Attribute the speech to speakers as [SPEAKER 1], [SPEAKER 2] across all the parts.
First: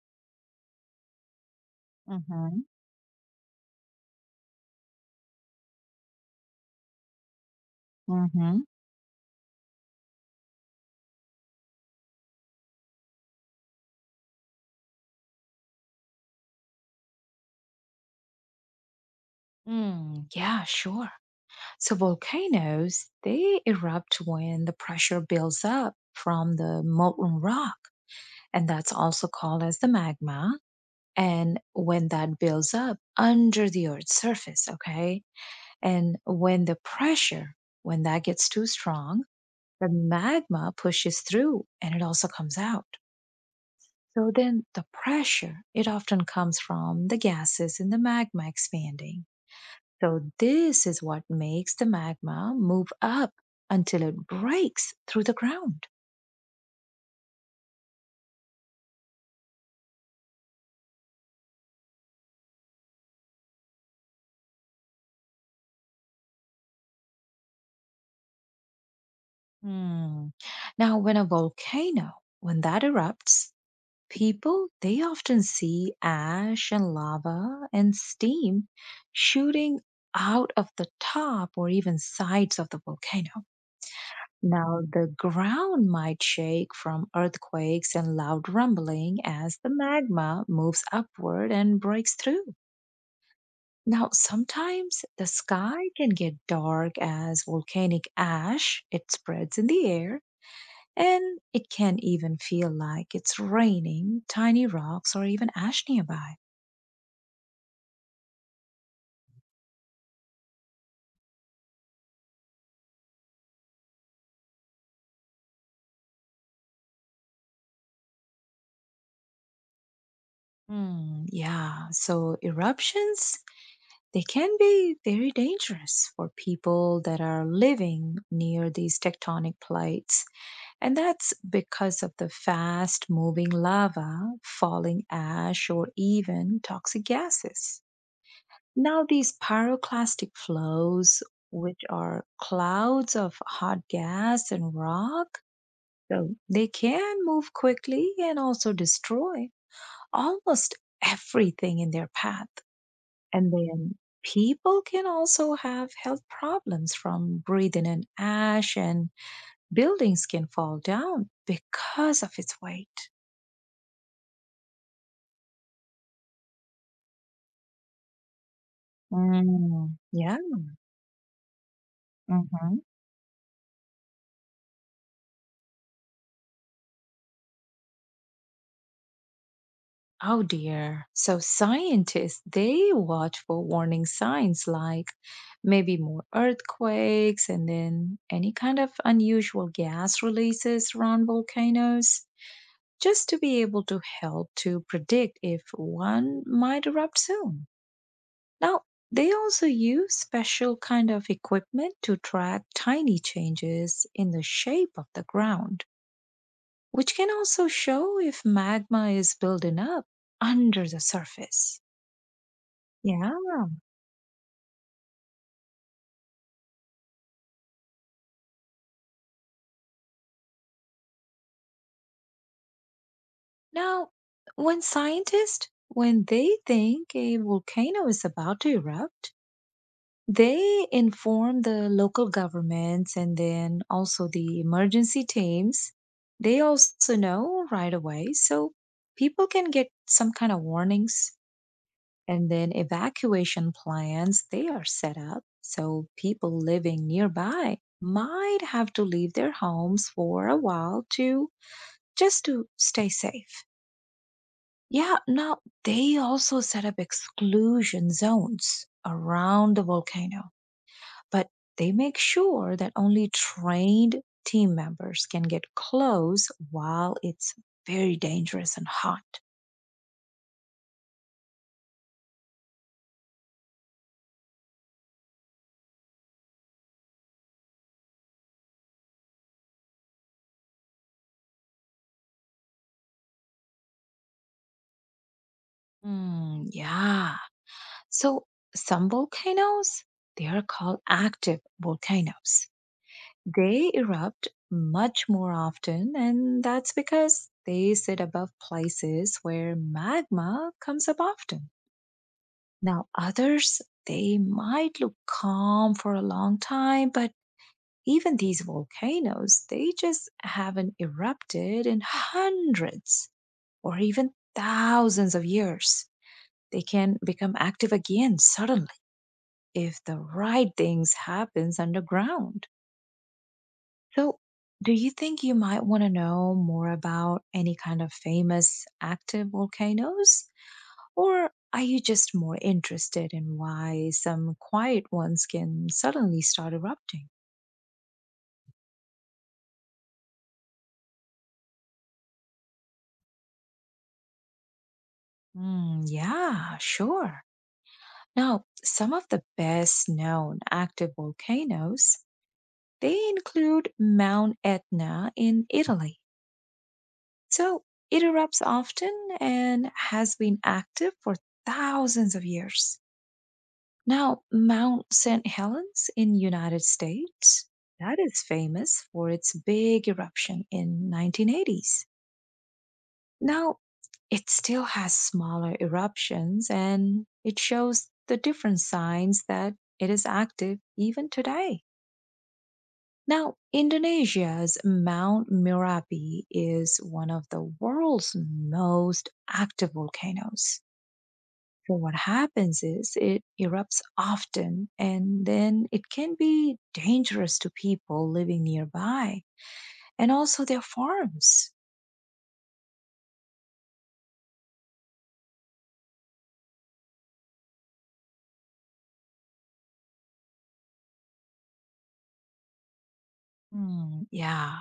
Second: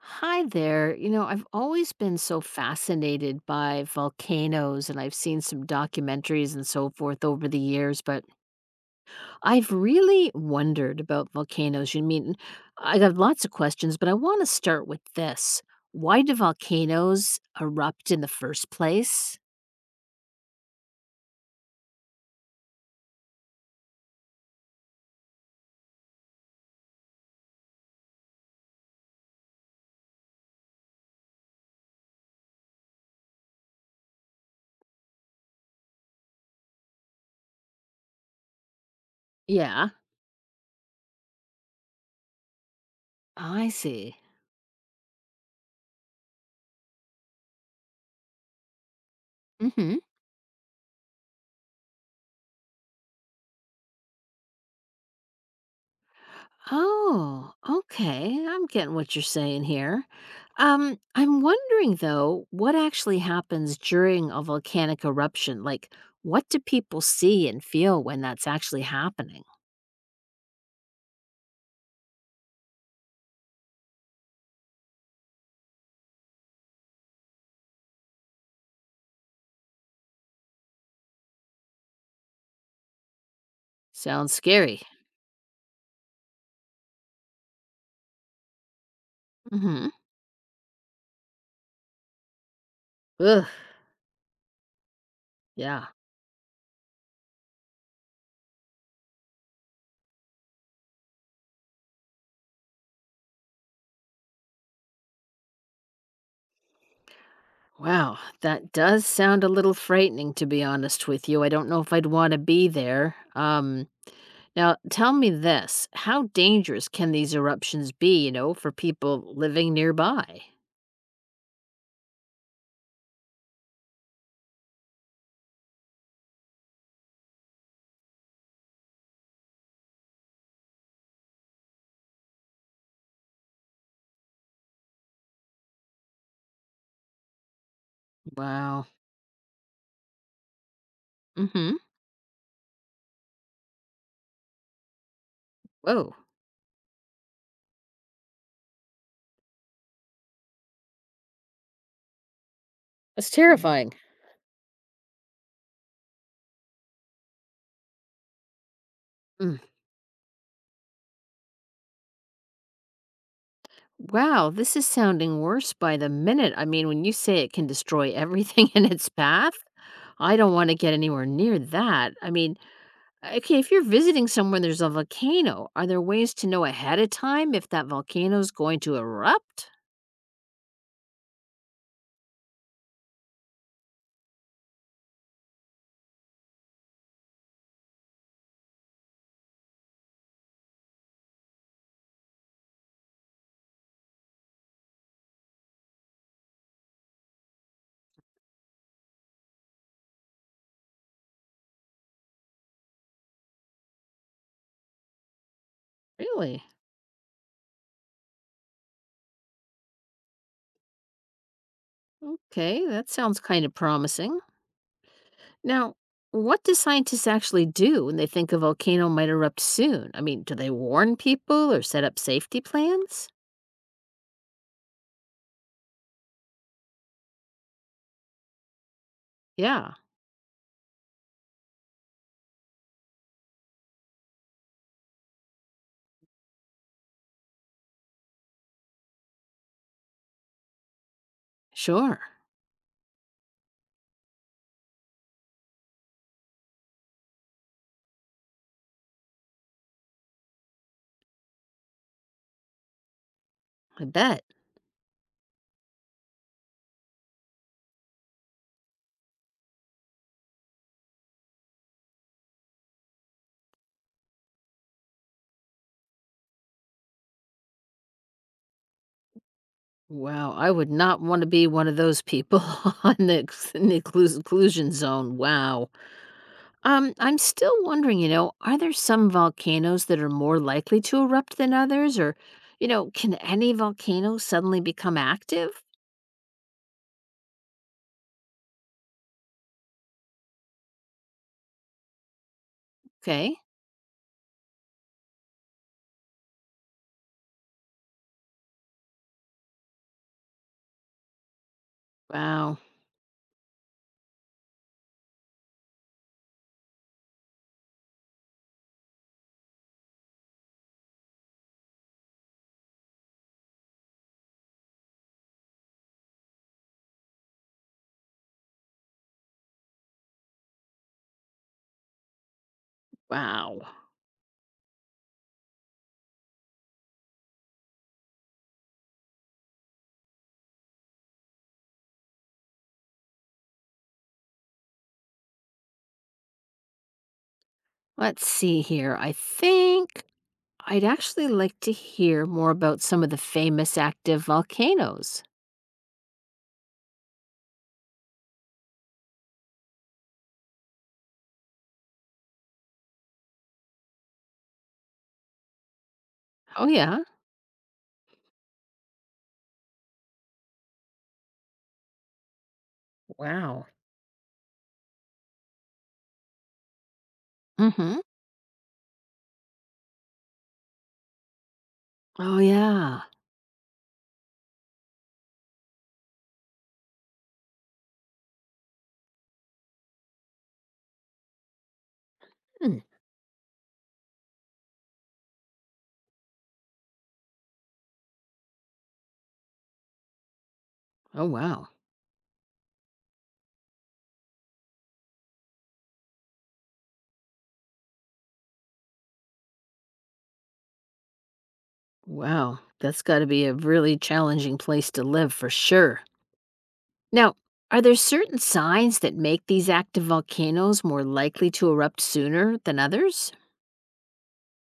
[SPEAKER 1] Hi there. You know, I've always been so
[SPEAKER 2] Mm-hmm.
[SPEAKER 1] fascinated by volcanoes and I've seen some documentaries and so forth over the years, but
[SPEAKER 2] Mm-hmm.
[SPEAKER 1] I've really wondered about volcanoes. You mean I got lots of questions, but I want to start with this. Why do volcanoes erupt in the first place?
[SPEAKER 2] Mm, yeah, sure. So volcanoes, they erupt when the pressure builds up from the molten rock, and that's also called as the magma. And when that builds up under the Earth's surface, okay? And when the pressure, when that gets too strong, the
[SPEAKER 1] Yeah,
[SPEAKER 2] magma pushes through and it also comes out.
[SPEAKER 1] I see.
[SPEAKER 2] So then the pressure, it often comes from the gases in the magma expanding.
[SPEAKER 1] Mm hmm.
[SPEAKER 2] So, this is what makes the magma move up until it breaks through the ground.
[SPEAKER 1] Oh, okay. I'm getting what you're saying here. I'm wondering though, what actually happens during a volcanic eruption? Like, what do people see and feel when that's actually happening?
[SPEAKER 2] Hmm. Now, when a volcano, when that erupts, people, they often see ash and lava and steam shooting out of the top or even sides of the volcano.
[SPEAKER 1] Sounds scary.
[SPEAKER 2] Now, the ground might shake from earthquakes and loud rumbling as the
[SPEAKER 1] Mm-hmm.
[SPEAKER 2] magma moves upward and breaks through.
[SPEAKER 1] Ugh,
[SPEAKER 2] Now, sometimes the
[SPEAKER 1] yeah.
[SPEAKER 2] sky can get dark as volcanic ash. It spreads in the air and it can even feel like it's raining tiny rocks or even ash nearby.
[SPEAKER 1] Wow, that does sound a little frightening to be honest with you. I don't know if I'd want to be there. Now tell me this, how dangerous can these eruptions be, you know, for people living nearby?
[SPEAKER 2] Yeah, so eruptions, they can be very dangerous for people that are living near these tectonic plates. And that's because of the fast moving lava, falling ash, or even toxic gases.
[SPEAKER 1] Wow.
[SPEAKER 2] Now, these pyroclastic flows,
[SPEAKER 1] Mhm.
[SPEAKER 2] which are clouds of hot gas and rock,
[SPEAKER 1] Woah.
[SPEAKER 2] so they can move quickly and also destroy almost everything in their path.
[SPEAKER 1] That's mm,
[SPEAKER 2] And
[SPEAKER 1] terrifying.
[SPEAKER 2] then people can also have health problems from breathing in ash, and
[SPEAKER 1] Mm.
[SPEAKER 2] buildings can fall down because of its weight.
[SPEAKER 1] Wow, this is sounding worse by the minute. I mean, when you say it can destroy everything in its path,
[SPEAKER 2] Mm,
[SPEAKER 1] I
[SPEAKER 2] yeah.
[SPEAKER 1] don't wanna get anywhere near that. I mean,
[SPEAKER 2] hmm
[SPEAKER 1] okay, if you're visiting somewhere and there's a volcano, are there ways to know ahead of time if that volcano is going to erupt?
[SPEAKER 2] Oh dear. So scientists, they watch for warning signs like maybe more earthquakes and then any kind of unusual gas releases around volcanoes, just to be able to help to predict if one might erupt soon. Now, they also use special kind of equipment to track tiny changes in the shape of the ground,
[SPEAKER 1] Really?
[SPEAKER 2] which can also show if magma is building up under the surface.
[SPEAKER 1] Okay, that sounds
[SPEAKER 2] Yeah.
[SPEAKER 1] kinda promising. Now, what do scientists actually do when they think a volcano might erupt soon? I mean, do they warn people or set up safety plans?
[SPEAKER 2] Now, when scientists, when they think a volcano is about to erupt,
[SPEAKER 1] Yeah.
[SPEAKER 2] they inform the local governments and then also the emergency teams. They also know right away. So people can get some kind of warnings
[SPEAKER 1] Sure,
[SPEAKER 2] and then evacuation plans they are set up. So people living nearby might have to leave their homes for a while to just to stay safe.
[SPEAKER 1] I bet.
[SPEAKER 2] Yeah, now they also set up exclusion zones around the volcano, but they make sure that only trained team members can get close while it's very dangerous and hot.
[SPEAKER 1] Wow, I would not want to be one of those people on the exclusion zone. Wow. I'm still wondering, you know, are there some volcanoes that are more likely to erupt than others? Or, you know, can any volcano suddenly become active?
[SPEAKER 2] Mm, yeah. So some volcanoes, they are called active volcanoes.
[SPEAKER 1] Okay.
[SPEAKER 2] They erupt much more often, and that's because they sit above places where magma comes up often.
[SPEAKER 1] Wow.
[SPEAKER 2] Now, others, they might look calm for a long time, but even these volcanoes, they just haven't erupted in hundreds or even thousands of years. They can become active again suddenly if the right things happens underground.
[SPEAKER 1] Wow.
[SPEAKER 2] So, do you think you might want to know more about any kind of famous active volcanoes? Or are you just more interested in why some quiet ones can suddenly start erupting?
[SPEAKER 1] Let's see here. I think I'd actually like to hear more about some of the famous active volcanoes.
[SPEAKER 2] Mm, yeah, sure. Now, some of the best known active volcanoes, they include Mount Etna in Italy.
[SPEAKER 1] Oh, yeah.
[SPEAKER 2] So it erupts often and has been active for thousands of years.
[SPEAKER 1] Wow.
[SPEAKER 2] Now, Mount St. Helens in United States,
[SPEAKER 1] Mm
[SPEAKER 2] that
[SPEAKER 1] hmm.
[SPEAKER 2] is famous for its big eruption in 1980s.
[SPEAKER 1] Oh, yeah.
[SPEAKER 2] Now, it still has smaller eruptions and it shows the different signs that it is active even today.
[SPEAKER 1] Hmm.
[SPEAKER 2] Now, Indonesia's Mount Merapi is one of the world's most active volcanoes.
[SPEAKER 1] Oh, wow.
[SPEAKER 2] So what happens is it erupts often and then it can be dangerous to people living nearby and also their farms.
[SPEAKER 1] Wow. That's got to be a really challenging place to live for sure. Now, are there certain signs that make these active volcanoes more likely to erupt sooner than others?
[SPEAKER 2] Yeah.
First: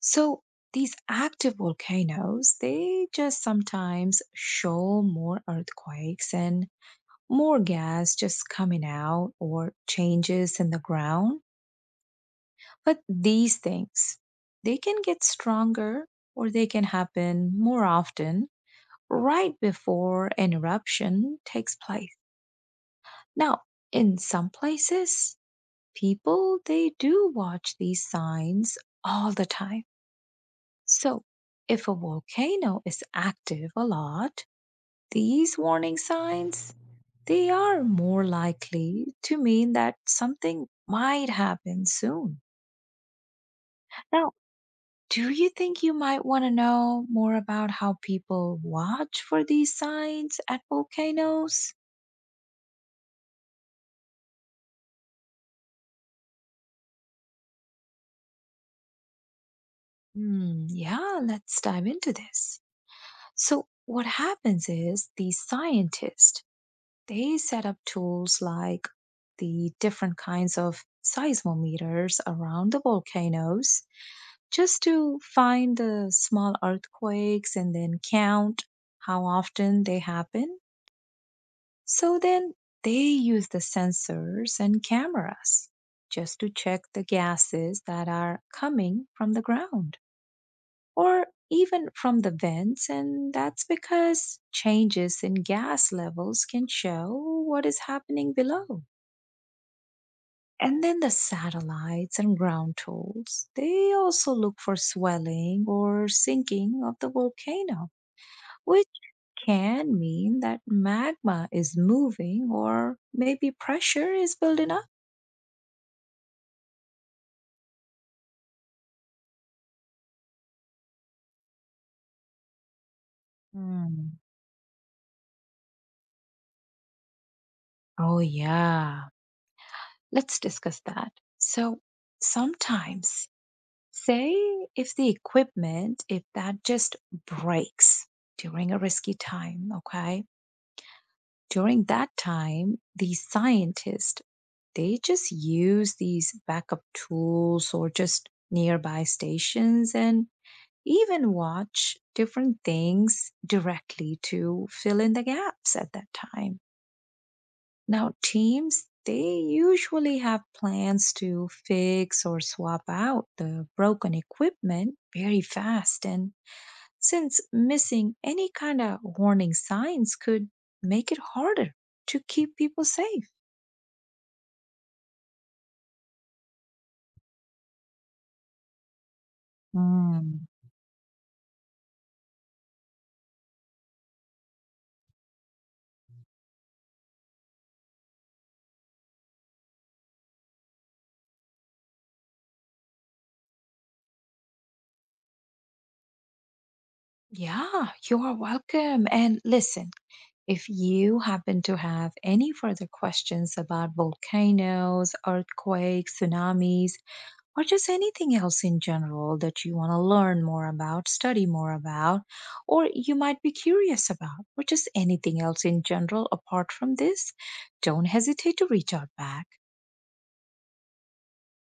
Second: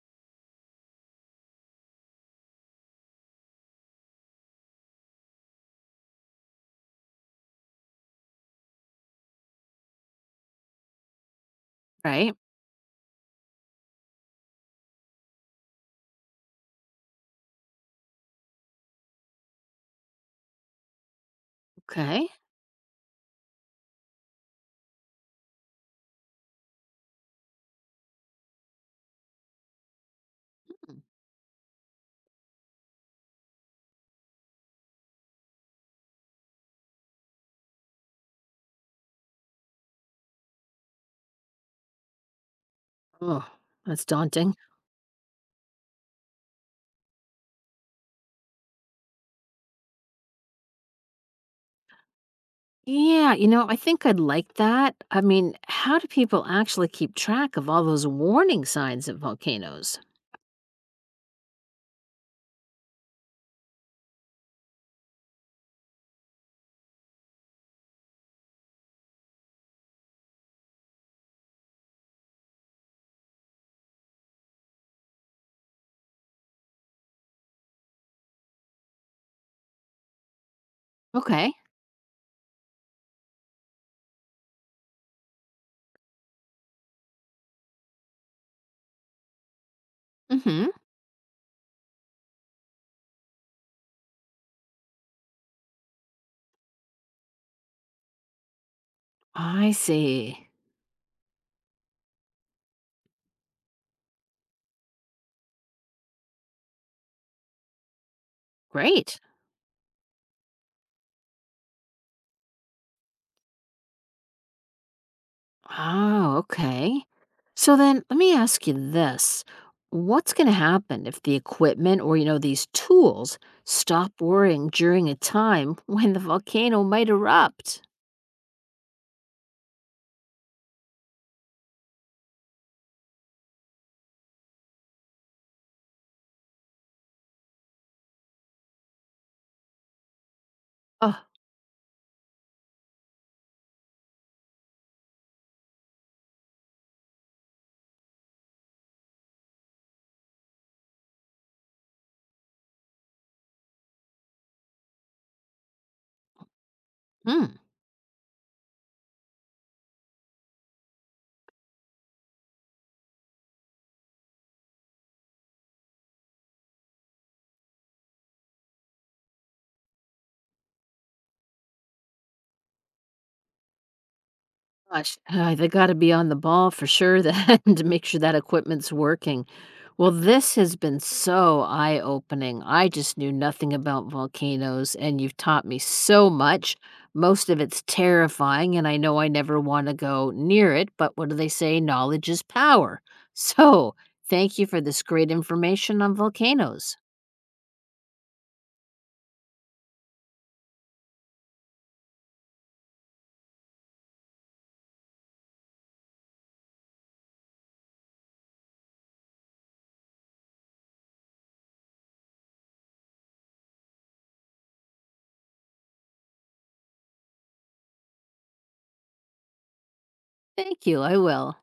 [SPEAKER 2] So these active volcanoes, they just sometimes show more earthquakes and more gas just coming out or changes in the ground.
[SPEAKER 1] Right.
[SPEAKER 2] But these things, they can get stronger or they can happen more often right before an eruption takes place.
[SPEAKER 1] Okay.
[SPEAKER 2] Now, in some places, people they do watch these signs all the time. So, if a volcano is active a lot, these warning signs they are more likely to mean that something might happen soon.
[SPEAKER 1] Oh, that's
[SPEAKER 2] Now,
[SPEAKER 1] daunting.
[SPEAKER 2] do you think you might want to know more about how people watch for these signs at volcanoes?
[SPEAKER 1] Yeah, you know, I think I'd like that. I mean, how do people actually keep track of all those warning signs of volcanoes?
[SPEAKER 2] Yeah, let's dive into this. So, what happens is the scientists they set up tools like the different kinds of seismometers around the volcanoes just to find the small earthquakes and then count how often they happen.
[SPEAKER 1] Okay.
[SPEAKER 2] So then they use the sensors and cameras just to check the gases that are coming from the ground
[SPEAKER 1] Mm hmm.
[SPEAKER 2] or even from the vents, and that's because changes in gas levels can show what is happening below.
[SPEAKER 1] I see.
[SPEAKER 2] And then the satellites and ground tools, they also look for swelling or sinking of the volcano, which
[SPEAKER 1] Great.
[SPEAKER 2] can mean that magma is moving or maybe pressure is building up.
[SPEAKER 1] Oh, okay. So then let me ask you this. What's going to happen if the equipment or, you know, these tools stop
[SPEAKER 2] Hmm.
[SPEAKER 1] working during a time when the volcano might erupt?
[SPEAKER 2] Oh, yeah. Let's discuss that. So sometimes, say if the equipment, if that just breaks during a risky time, okay?
[SPEAKER 1] Oh,
[SPEAKER 2] During that time, the scientist, they just use these backup tools or just nearby stations and even watch different things directly to fill in the gaps at that time.
[SPEAKER 1] hmm.
[SPEAKER 2] Now, teams, they usually have plans to fix or swap out the broken equipment very fast. And since missing any kind of warning signs could make it harder to keep people safe.
[SPEAKER 1] Gosh, they got to be on the ball for sure then to make sure that equipment's working. Well,
[SPEAKER 2] Mm.
[SPEAKER 1] this has been so eye opening. I just knew nothing about volcanoes, and you've taught me so much. Most of it's terrifying, and I know I never want to go near it, but what do they say? Knowledge is power. So, thank you for this great information on volcanoes.
[SPEAKER 2] Yeah, you are welcome. And listen, if you happen to have any further questions about volcanoes, earthquakes, tsunamis, or just anything else in general that you want to learn more about, study more about, or you might be curious about, or just anything else in general apart from this, don't hesitate to reach out back.
[SPEAKER 1] Thank you. I will.